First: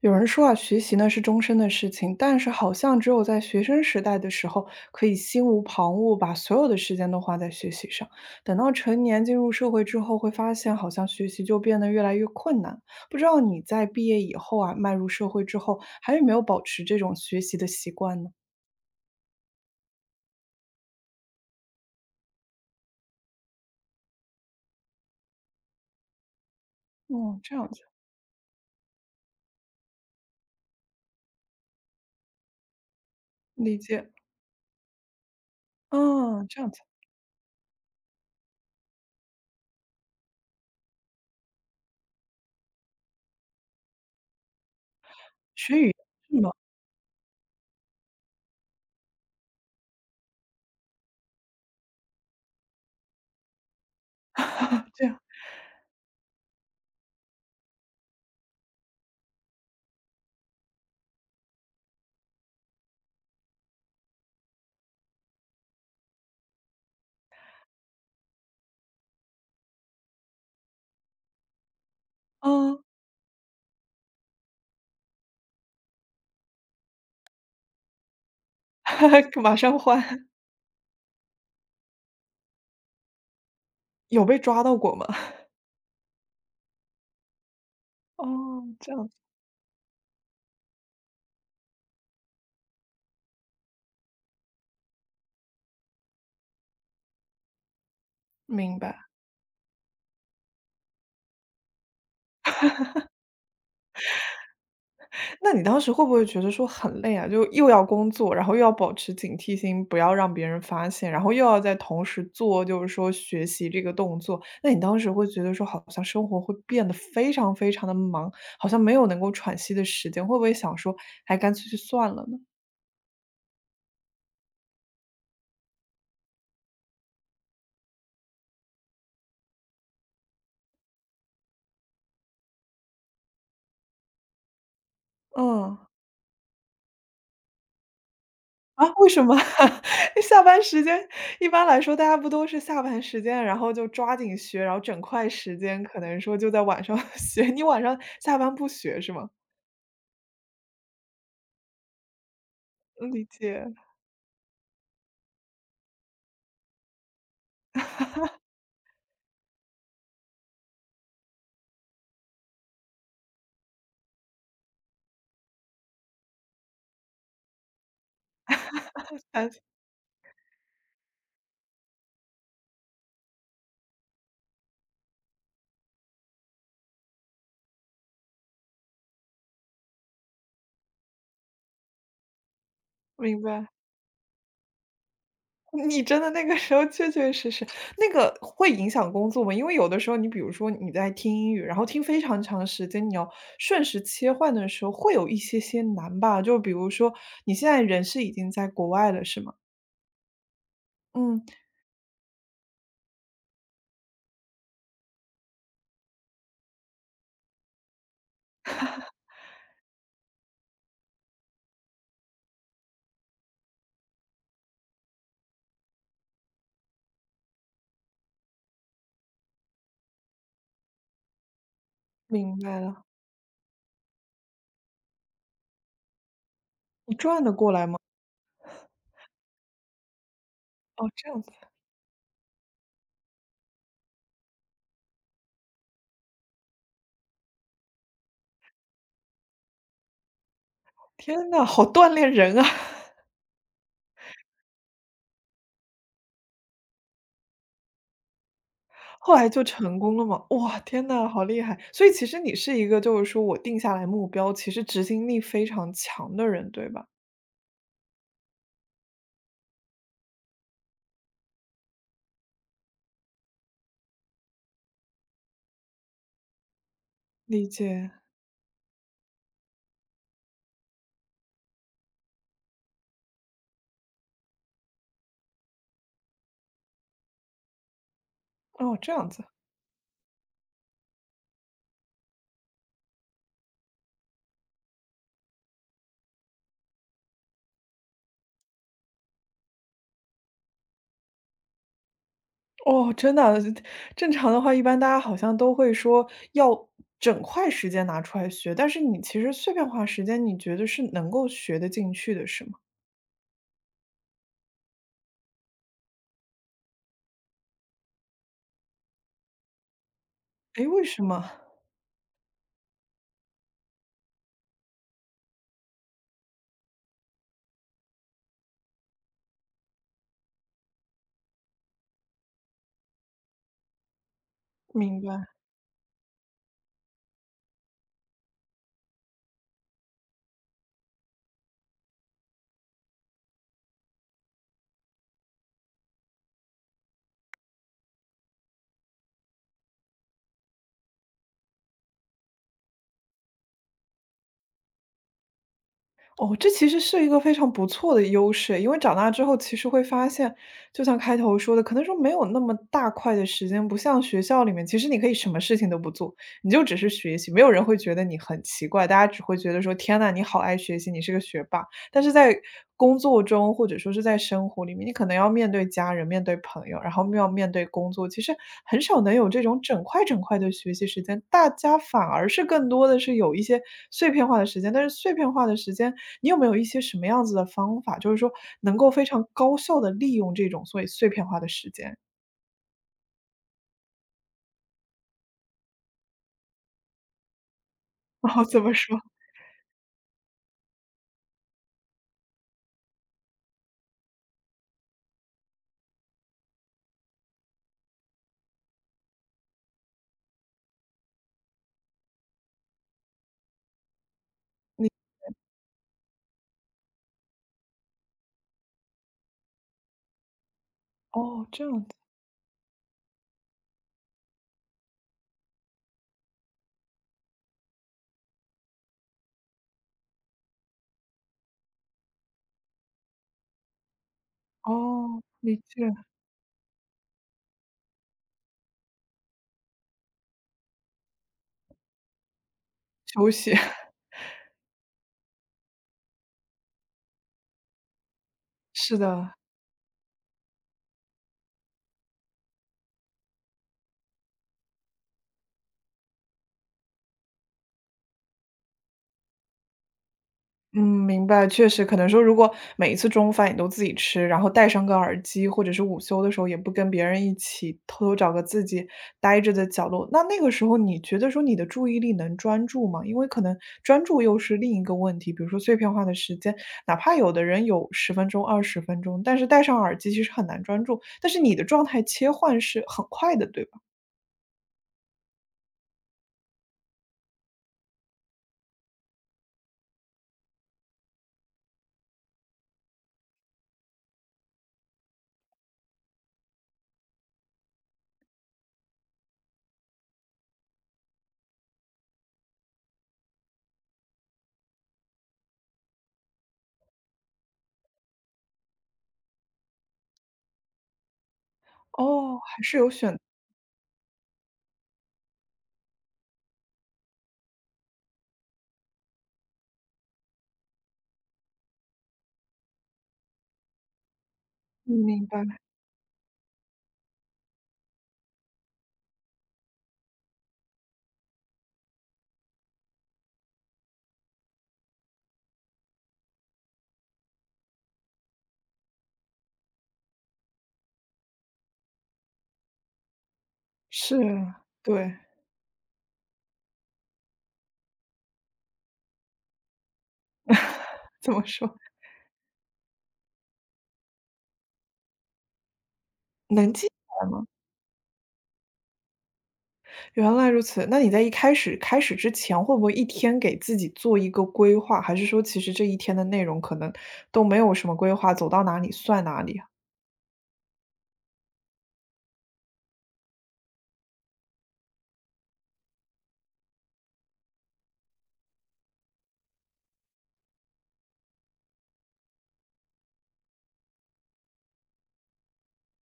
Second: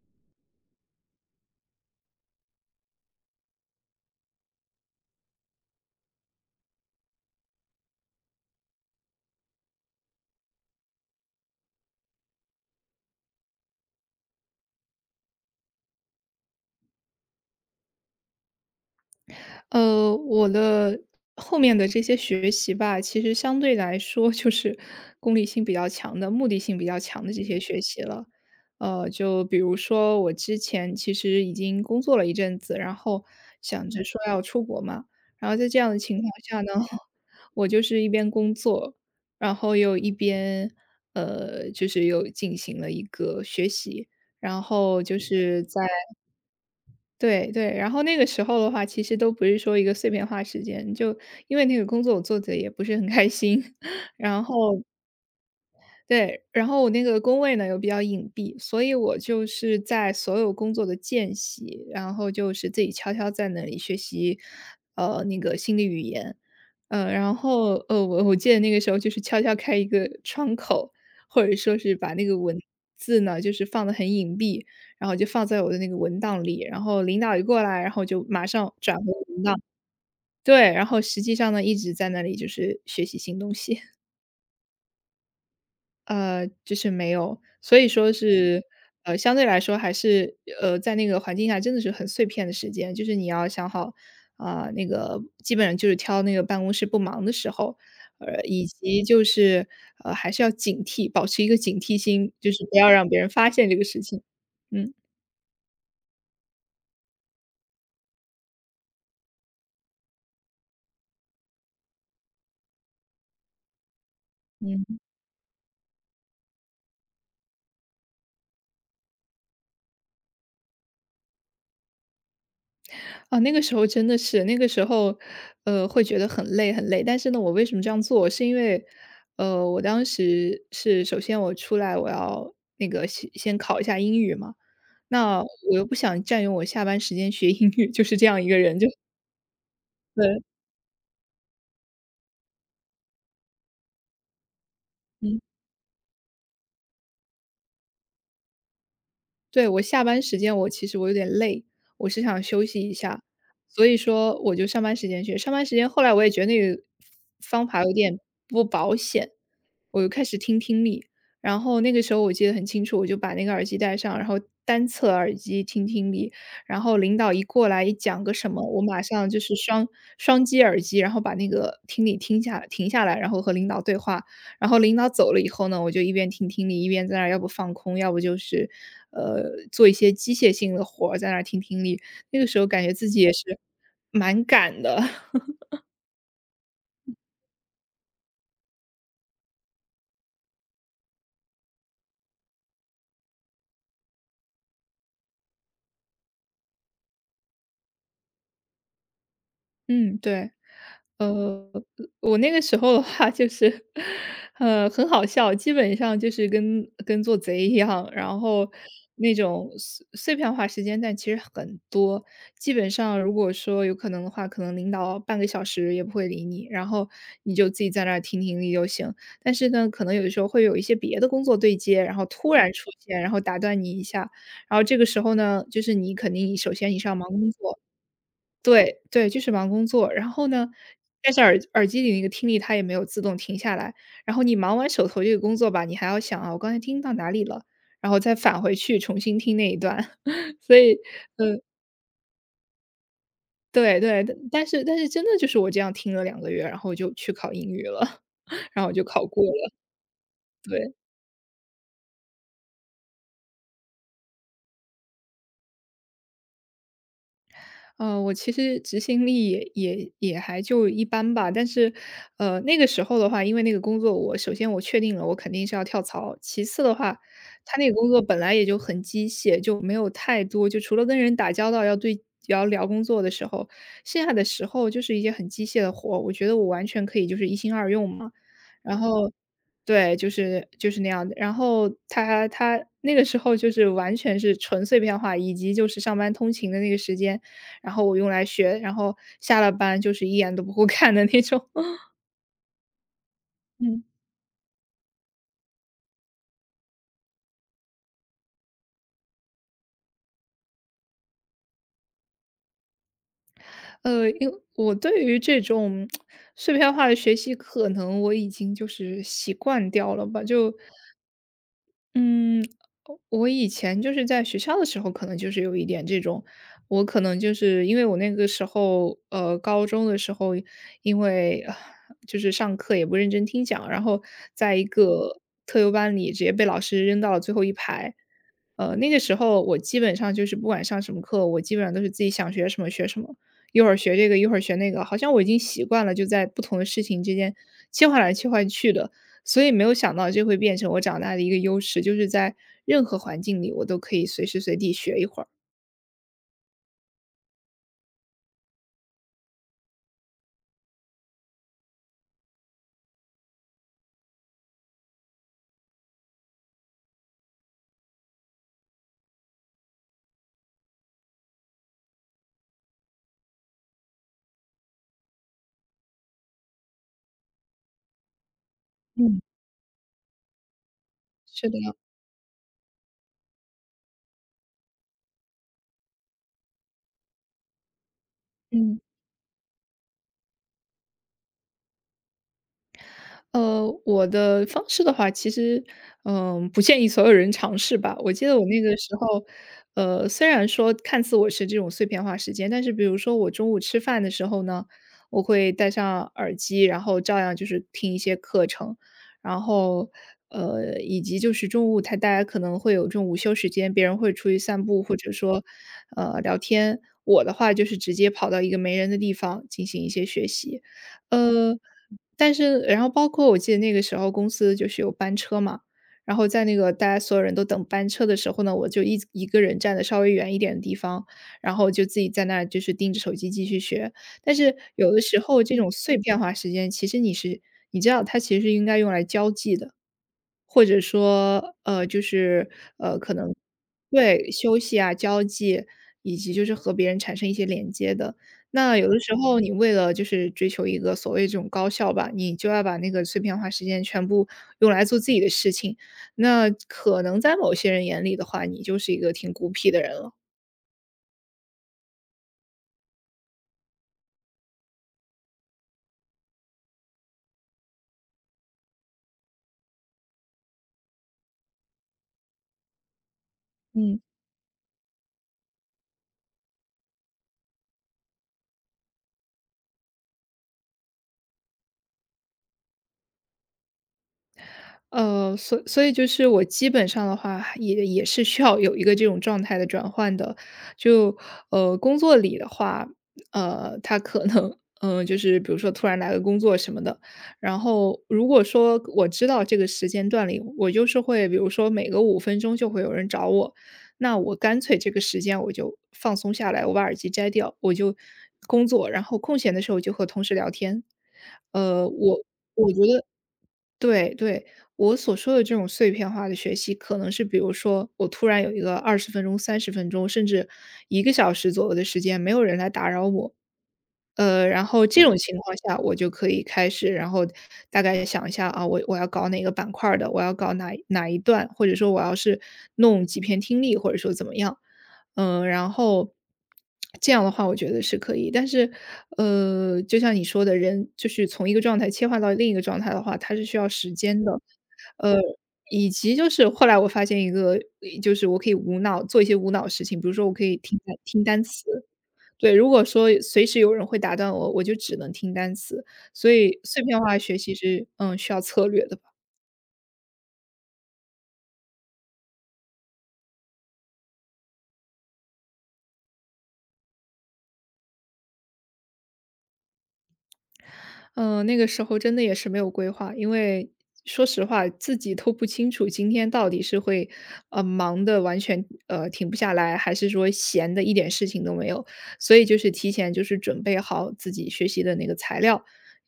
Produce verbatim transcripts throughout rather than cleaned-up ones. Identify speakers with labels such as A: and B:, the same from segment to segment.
A: 有人说啊，学习呢是终身的事情，但是好像只有在学生时代的时候，可以心无旁骛，把所有的时间都花在学习上。等到成年进入社会之后，会发现好像学习就变得越来越困难。不知道你在毕业以后啊，迈入社会之后，还有没有保持这种学习的习惯呢？
B: 呃，我的后面的这些学习吧，其实相对来说就是功利性比较强的、目的性比较强的
A: 哦，
B: 这
A: 这
B: 些
A: 样
B: 学
A: 子。
B: 习了。呃，就比如说我之前其实已经工作了一阵子，然后
A: 理
B: 想着
A: 解。
B: 说要出国嘛，然后在这样的情况
A: 嗯，
B: 下
A: 这
B: 呢，
A: 样子。
B: 我就是一边工作，然后又一边呃，就是又进行了一个学习，然后就是在对对，然后那个时候的话，其实都不是说一个碎片化时间，就因为那个工作我做的也不是很开心，然后
A: 这样。
B: 对，然后我那个工位呢又比较隐蔽，所以我就是在所有工作的间隙，然后就是自己悄悄在那里学习，呃，那个心理语言，呃，然后呃，我我记得那个时候就是悄悄开一个窗口，或者说是把那个文
A: 嗯。
B: 字呢，就是放的很隐蔽，然后就放在我的那个文档里，然后领导一过来，然后就马上转回文
A: 马
B: 档，
A: 上换。
B: 对，然后实际上呢一直在那里就是学习新东西。
A: 有被抓到过吗？
B: 呃，就是没有，所以说嗯
A: 哦，
B: 是，
A: 这样，子。
B: 呃，相对来说还是，呃，在那个环境下真的是很碎片的时间，就是你要想好，啊，那个基本上就是挑那个办公室不忙的时候，呃，以
A: 明白。
B: 及就是，呃，还是要警惕，保持一个警惕心，就是不要让别人发现这个事情，嗯。
A: 那你当时会不会觉得说很累啊？就又要工作，然后又要保持警惕心，不要让别人发现，然后又要在同时做，就是说学习这个动作。那你
B: 嗯。
A: 当时会觉得说，好像生活会变得非常非常的忙，好像没有能够喘息的时间，会不会想说，还干脆就算了呢？
B: 啊，那个时候真的是，那个时候，呃，会觉得很累很累。但是呢，我为什么这样做，是因为，呃，我当时是首先我出来我要那个先先考一下英语嘛，那我
A: 嗯。
B: 又不想占用我下班时间学英语，就是这样一个人，就
A: 啊，为什么？
B: 对，
A: 下班时间一般来说，大家不都是下班时间，然后就抓紧学，然后整块
B: 嗯。
A: 时间可能说就在晚上 学。你晚上下班不学是吗？
B: 对，我下班时间我其实我有点累，我是想休息一
A: 嗯，
B: 下，
A: 理解。
B: 所以说我就上班时间去。上班时间后来我也觉得那个方法有点不保险，我就开始听听力。然后那个时候我记得很清楚，我就把那个耳机戴上，然后单侧耳机听听力。然后领导一过来一讲个什么，我马上就
A: 哎，
B: 是双双击耳机，然后把那个听力听下停下来，然后和领导对话。然后领导走了以后呢，我就一边听听力，一边在那儿要不放空，要不就是，呃，做一些机械性的活儿，在那儿听听力。那个时候感觉自己也
A: 明
B: 是
A: 白。
B: 蛮赶的，
A: 你真的那个时候确确实实那个会影响工作吗？因为有的时候你比如说你在听英语，然后听非常长时间，你要瞬时切换的时候会有一些些难吧？就比如说你现在人是已经在国外了，是吗？
B: 嗯，对。
A: 嗯，
B: 呃，我那个时候的话就是，呃，很好笑，基本上就是跟跟做贼一样，然后那种碎碎片化时间，但其实很多。基本上如果说有可能的话，可能领导半个小时也不会理你，然后你就自己在那儿听听力就行。但是呢，可能有的时候会有一些别的工作对接，然后突
A: 明
B: 然嗯
A: 白
B: 出
A: 了。
B: 现，然后打断你一下，然后这个时候呢，就是你肯定你首先你是
A: 你
B: 要忙
A: 转
B: 工
A: 得过
B: 作，
A: 来吗？
B: 对，对，就是忙工作。然后呢，
A: 哦，这
B: 但是
A: 样子。
B: 耳耳机里那个听力它也没有自动停下来，然后你忙完手头这个工作吧，你还要想啊，我刚才听到哪里了，然后再返回去重新听那一段。所以
A: 天呐，好锻炼人啊！
B: 对，对，但但是但是真的就是我这样听了两个月，然后我就去考英语了，然后我就考
A: 后
B: 过
A: 来就
B: 了，
A: 成功了吗？哇，
B: 对。
A: 天呐，好厉害！所以其实你是一个就是说我定下来目标，其实执行力非常强的人，对吧？
B: 呃，我其实执行力也也也还就一般吧，但是，呃，那个时候的话，因为那个工作我首先我确定了我肯定是要跳槽，其次的话，
A: 理
B: 他那个工
A: 解。
B: 作本来也就很机械，就没有太多，就除了跟人打交道要对要聊工作的时候，剩下的时候就是一些很机械的活，我觉得我完全可以就是一心二用嘛。
A: 哦，
B: 然
A: 这样
B: 后，
A: 子。
B: 对，就是就是那样的。然后他他那个时候就是完全是纯碎片化，以及就是上班通勤的那个时间，然后我用来学，然后下了班就是一眼都不 会看的那种。
A: 哦，真的啊。
B: 嗯。
A: 正常的话，一般大家好像都会说要整块时间拿出来学，但是你其实碎片化时间，你觉得是能够学得进去的，是吗？
B: 呃，因为我对于这种 碎片化的学习，可能我已经就是习惯掉了吧，就
A: 诶，为什么？
B: 嗯，我以前就是在学校的时候，可能就是有一点这种，我可能就是因为我那个时候，呃，高中的时候，因为呃就是上课也不认真听讲，然后在一
A: 明
B: 个
A: 白。
B: 特优班里直接被老师扔到了最后一排。呃，那个时候我基本上就是不管上什么课，我基本上都是自己想学什么学什么，一会儿学这个，一会儿学那个，好像我已经习惯了，就在不同的事情之间切换来切换去的。所以没有想到这会变成我长大的一个优势，就是在任何环境里我都可以随时随地学一会儿。
A: 哦，这其实是一个非常不错的优势，因为长大之后其实会发现，就像开头说的，可能说没有那么大块的时间，不像学校里面，其实你可以什么事情都不做，你就只是学习，没有人会觉得你很奇怪，大家只会觉得说：“天呐，你好爱学习，你是个学霸。”但是在工作中或者说是在生活里面，你可能要面对家人、面对朋友，然后又要面对工作，其实很少能
B: 嗯，
A: 有这种整块整块的学习时间，
B: 是
A: 大
B: 的，
A: 家反而是更多的是有一些碎片化的时间。但是碎片化的时间，你有没有一些什么样子的方法，就是说能
B: 嗯。
A: 够非常高效的利用这种所以碎片化的时间？
B: 呃，我的方式的话，其实，嗯、不建议所有人尝试吧。我记得
A: 哦，
B: 我那
A: 怎么
B: 个时
A: 说？
B: 候，呃，虽然说看似我是这种碎片化时间，但是比如说我中午吃饭的时候呢，我会戴上耳机，然后照样就是听一些课程，然后，呃，以及就是中午他大家可能会有这种午休时间，别人会出去散步
A: 你
B: 或者说，呃，聊天。我的话就是直接跑到一个没人的地方进行一些学习。
A: 哦，
B: 呃，
A: 这样子。
B: 但是然后包括我记得那个时候公司就是有班车嘛，然后在那个大家所有人都等班车的时候呢，我就一一个人站的稍微远一点的地方，然后就自己在那儿就是盯着手机继续学。但是有的时
A: 哦，
B: 候这
A: 理
B: 种
A: 解。
B: 碎片化时间，其实你是你知道它其实是应该用来交际的，或者说，呃，就是，呃，可
A: 休
B: 能
A: 息。
B: 对，休息啊、交际，以及就是和别人产生一些连接的。那有
A: 是
B: 的时
A: 的。
B: 候你为了就是追求一个所谓这种高效吧，你就要把那个碎片化时间全部用来做自己的事情，那可能在某些人眼里的话，你就是一个挺孤僻的人了。
A: 嗯，明白，确实，可能说如果每一次中午饭你都自己吃，然后戴上个耳机，或者是午休的时候也不跟别人一起，偷偷找个自己呆着的角落，那那个时候你觉得说你的注意力能专注吗？因为可能
B: 嗯。
A: 专注又是另一个问题，比如说碎片化的时间，哪怕有的人有十分钟、二十分钟，但是戴上耳机其实很难专注，但是你的状态切换是很快的，对吧？
B: 呃，所所以就是我基本上的话，也也是需要有一个这种状态的转换的。就呃，工作里的话，呃，他可能嗯、呃就是比如说突然来个工作什么的，然后如果说我知道这个时间段里，我就是会，比如说每隔五分钟就会有人找我，那我干脆这个时间我就放松下来，我把耳机摘掉，我就工作，然后空闲的时候就和同事聊天。呃，我
A: 哦，还
B: 我
A: 是
B: 觉
A: 有
B: 得
A: 选
B: 对对，我所说的这种碎片化的学习，可能是比如说我突然有一个二十分钟、三十分钟，甚至一个小时左右的时间，没有人来打扰我。呃，然后
A: 嗯，
B: 这嗯种
A: 明
B: 情
A: 白。
B: 况下，我就可以开始，然后大概想一下啊，我我要搞哪个板块儿的，我要搞哪哪一段，或者说我要是弄几篇听力，或者说怎么样。嗯，然后这样的话我觉得是可以，但是，呃，就像你说的，人就是从一个状态切换到另一个状态的话，它是需要时
A: 是。
B: 间的。
A: 对。
B: 呃，以及就是后来我发现一个就是我可以无脑做一些无脑事情，比如说我可以听单听
A: 怎
B: 单
A: 么
B: 词。
A: 说？
B: 对，如果说随时有人会打断我，我就只能听单词，所以
A: 能
B: 碎
A: 记起
B: 片化
A: 来
B: 学
A: 吗？
B: 习是，嗯，需要策略的吧。
A: 原来如此，那你在一开始开始之前，会不会一天给自己做一个规划？还是说其实这一天的内容可能都没有什么规划，走到哪里算哪里啊？
B: 嗯，那个时候真的也是没有规划，因为说实话，自己都不清楚今天到底是会，呃，忙的完全呃停不下来，还是说闲的一点事情都没有。所以就是提前就是准备好自己学习的那个材料，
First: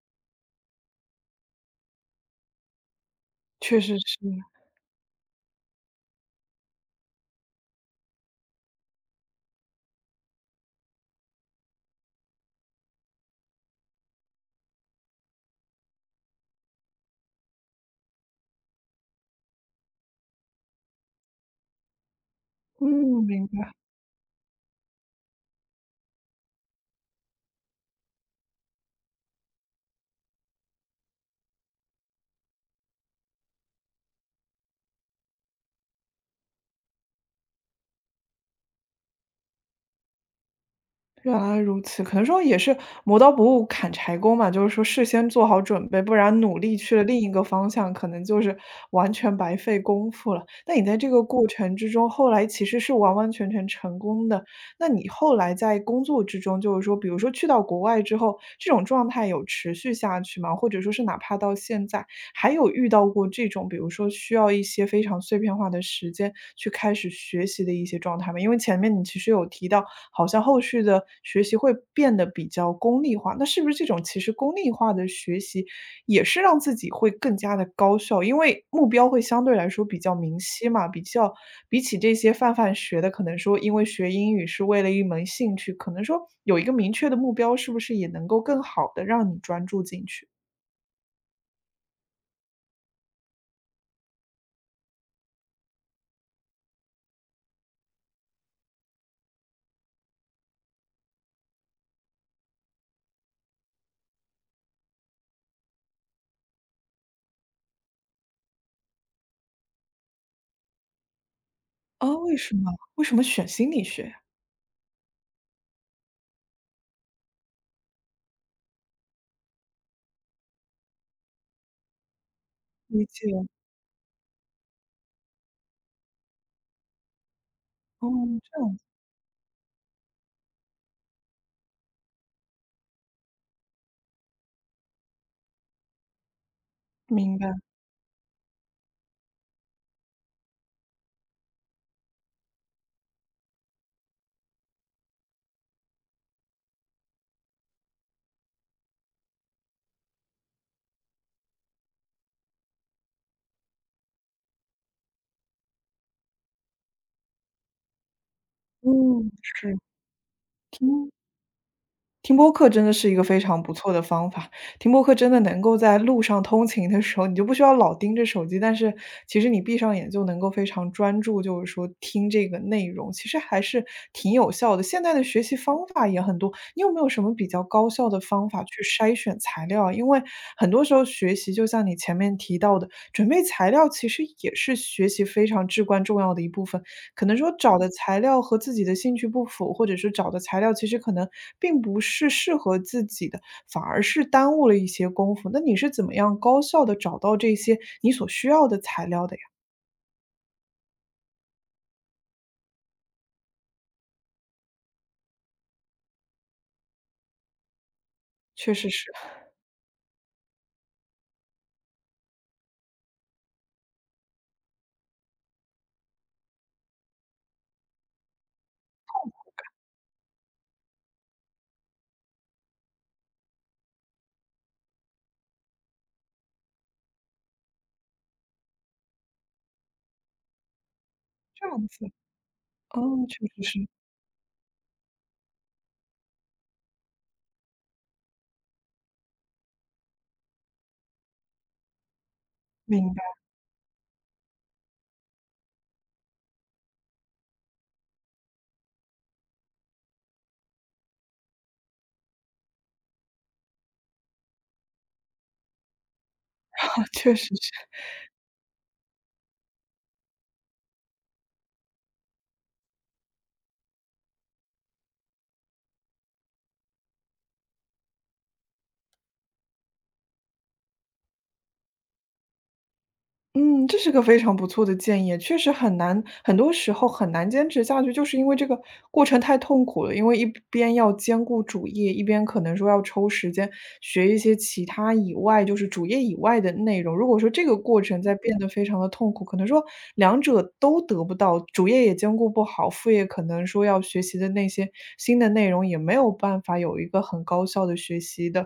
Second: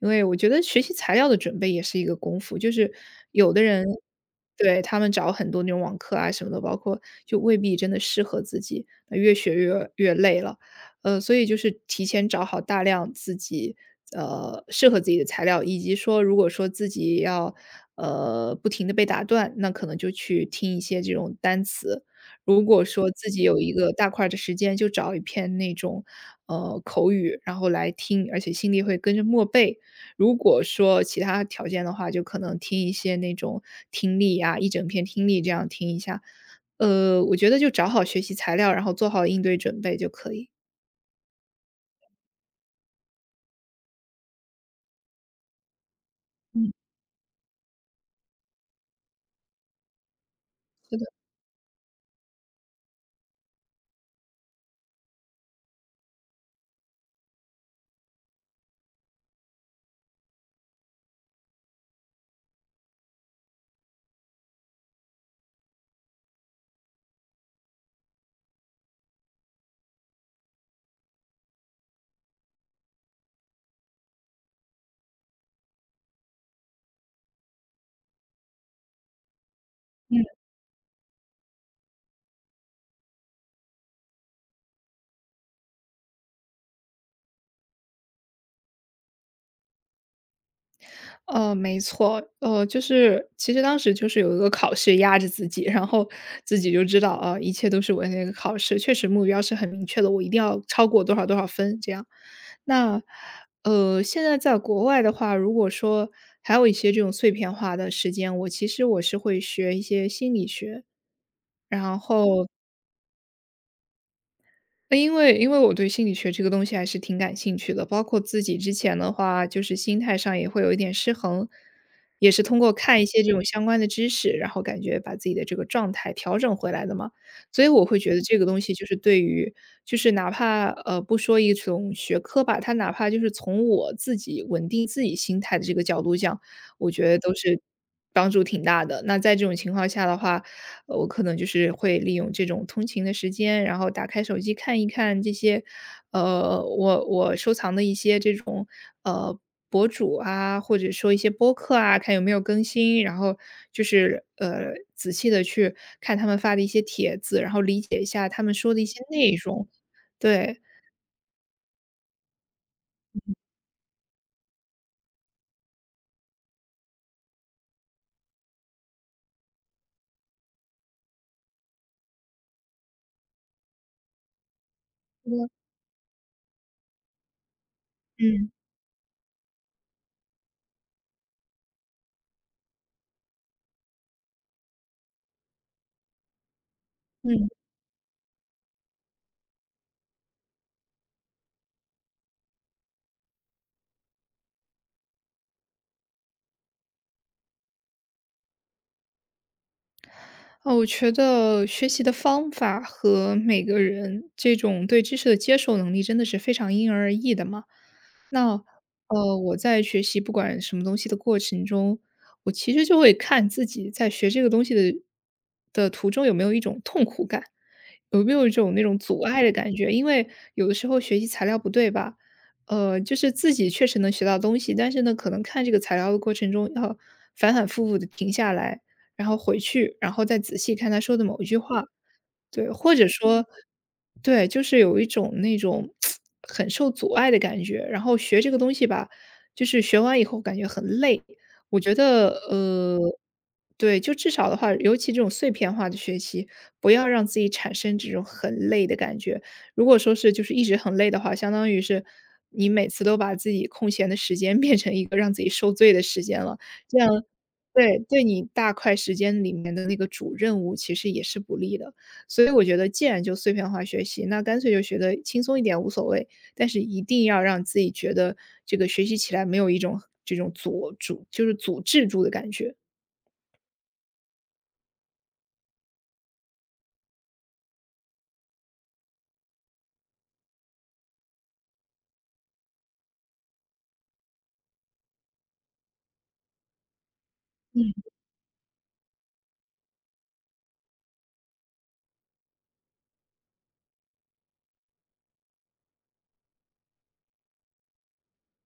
B: 因为我觉得学习材料的准备也是一个功夫，就是有的
A: 确
B: 人
A: 实是。
B: 对他们找很多那种网课啊什么的，包括就未必真的适合自己，那越学越越累了。呃，所以就是提前找好大量自己呃适合自己的材料，以及说如果说自己要呃不停的被打断，那可能就去听一些这种单词。如果说
A: 嗯，
B: 自己
A: 明
B: 有一
A: 白。
B: 个大块儿的时间，就找一篇那种呃口语，然后来听，而且心里会跟着默背。如果说其他条件的话，就可能听一些那种听力啊，一整篇听力这样听一下。呃，我觉得就找好学习材料，然后做好应对准备就可以。
A: 原来如此，可能说也是磨刀不误砍柴工嘛，就是说事先做好准备，不然努
B: 嗯。
A: 力去了另一个方向，可能就是完全白费功夫了。那你在这个过程之中，后来其实是完完全全成功的。那你后来在工作之中，就是说，比如说去到国外之后，这种状态有持续下去吗？或者说是哪怕到现在，还有遇到过这种，比如说需要一些非常碎片化的时间去开始学习的一些状态吗？因为前面你其实有提到，好像后续的学习会变得比较功利化，那是不是这种其实功利化的学习也是让自己会更加的高效？因为目标会相对来说比较明晰嘛，比较比起这些泛泛学的，可能说因为学英语是为了一门兴趣，可能说有一个明确的目标，是不是也能够更好的让你专注进去？
B: 呃，没错，呃，就是其实当时就是有一个考试压着自己，然后自己就知道啊，一切都是为那个考试，确实目标是很明确的，我一定要超过多少多少分这样。那呃，现在在国外的话，如果说还有一些这种碎片化的时间，我其实我是会学一些心理学，然
A: 哦，为
B: 后
A: 什么？为什么选心理学呀？
B: 因为因为我对心理学这个东西还是挺感兴趣的，包括自己之前的话，就是心态上也会有一点失衡，也是通过看
A: 理
B: 一些
A: 解。
B: 这种相关的知识，然后感觉把自己的这个状态调整回来的嘛。所以我会
A: 哦，
B: 觉得这个东
A: 这
B: 西
A: 样
B: 就
A: 子。
B: 是对于，就是哪怕呃不说一种学科吧，它哪怕就是从我自己稳定自己心态的这个角度讲，我觉得都
A: 明白。
B: 是帮助挺大的。那在这种情况下的话，呃，我可能就是会利用这种通勤的时间，然后打开手机看一看这些，呃，我我收藏的一些这种呃博主啊，或者说一些播客啊，看有没有更新，然后就是呃仔细的去看他们发的一些帖子，然后理解一下他们说的一些
A: 嗯，
B: 内容。
A: 是。
B: 对，
A: 嗯。听播客真的是一个非常不错的方法，听播客真的能够在路上通勤的时候，你就不需要老盯着手机，但是其实你闭上眼就能够非常专注，就是说听这个内容，其实还是挺有效的。现在的学习方法也很多，你有没有什么比较高效的
B: 嗯
A: 方法去筛选材料啊？因为很多时候学习就像你前面提到的，准备材料其实也是学习非常至关重要的一部分。可能
B: 嗯，
A: 说找的材料和自己的兴趣不符，或者是找的材料其实可能并不是适合自己的，反而是耽误了一些功夫。那你是怎么样高效的找到这些你所需要的材料的呀？
B: 哦，我觉得学习的方法和每个人这种对知识的接受能力真的是非常因人而异的嘛。那，
A: 确实是。
B: 呃，我在学习不管什么东西的过程中，我其实就会看自己在学这个东西的的途中有没有一种痛苦感，有没有一种那种阻碍的感觉。因为有的时候学习材料不对吧，呃，就是自己确实能学到东西，但是呢，可能看这个材料的过程中要反反复复的停下来，然后回去，然后再仔细看他说的某一句
A: 这
B: 话，
A: 样子。
B: 对，或者
A: 嗯，确
B: 说
A: 实是。
B: 对，就是有一种那种很受阻碍的感觉。然后学这个东西吧，就是学完以后感觉很累。我觉得，呃，
A: 明白。
B: 对，就至少的话，尤其这种碎片化的学习，不要让自己产生这种很累的感觉。如果说是就是一直很累的话，相当于是你每次都把自己空闲的时间 变成一个让自己受罪的时间了，这样
A: 确实是。
B: 对对你大块时间里面的那个主任务其实也是不利的。所以我觉得既然就碎片化学习，那干脆就学得轻松一点无所谓，但是一定要让自己觉得这个学习起来没有一种这种阻阻就是阻滞住的感觉。
A: 嗯，这是个非常不错的建议，确实很难，很多时候很难坚持下去，就是因为这个过程太痛苦了。因为一边要兼顾主业，一边可能说要抽时间学一些其他以外，就是主业以外的内容。如果说这个
B: 嗯，
A: 过程在变得非常的痛苦，可能说两者都得不到，主业也兼顾不好，副业可能说要学习的那些新的内容也没有办法有一个很高效的学习的。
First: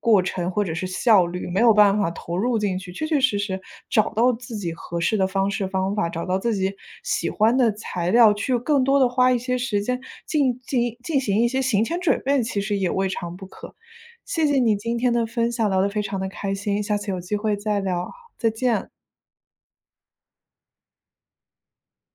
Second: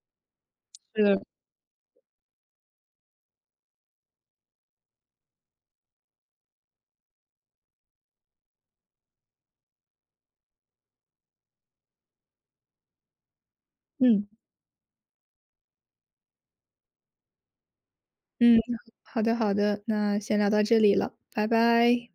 A: 过程或者是
B: 是的，
A: 效率，没有办法投入进去，确确实实找到自己合适的方式方法，找到自己喜欢的材料，去更多的花一些时间进进进行一些行前准备，其实也未尝不可。
B: 嗯。
A: 谢谢你今天的分享，聊得非常的开心，下次有机会再聊，再
B: 嗯，
A: 见。
B: 好的好的，那先聊到这里了，拜拜。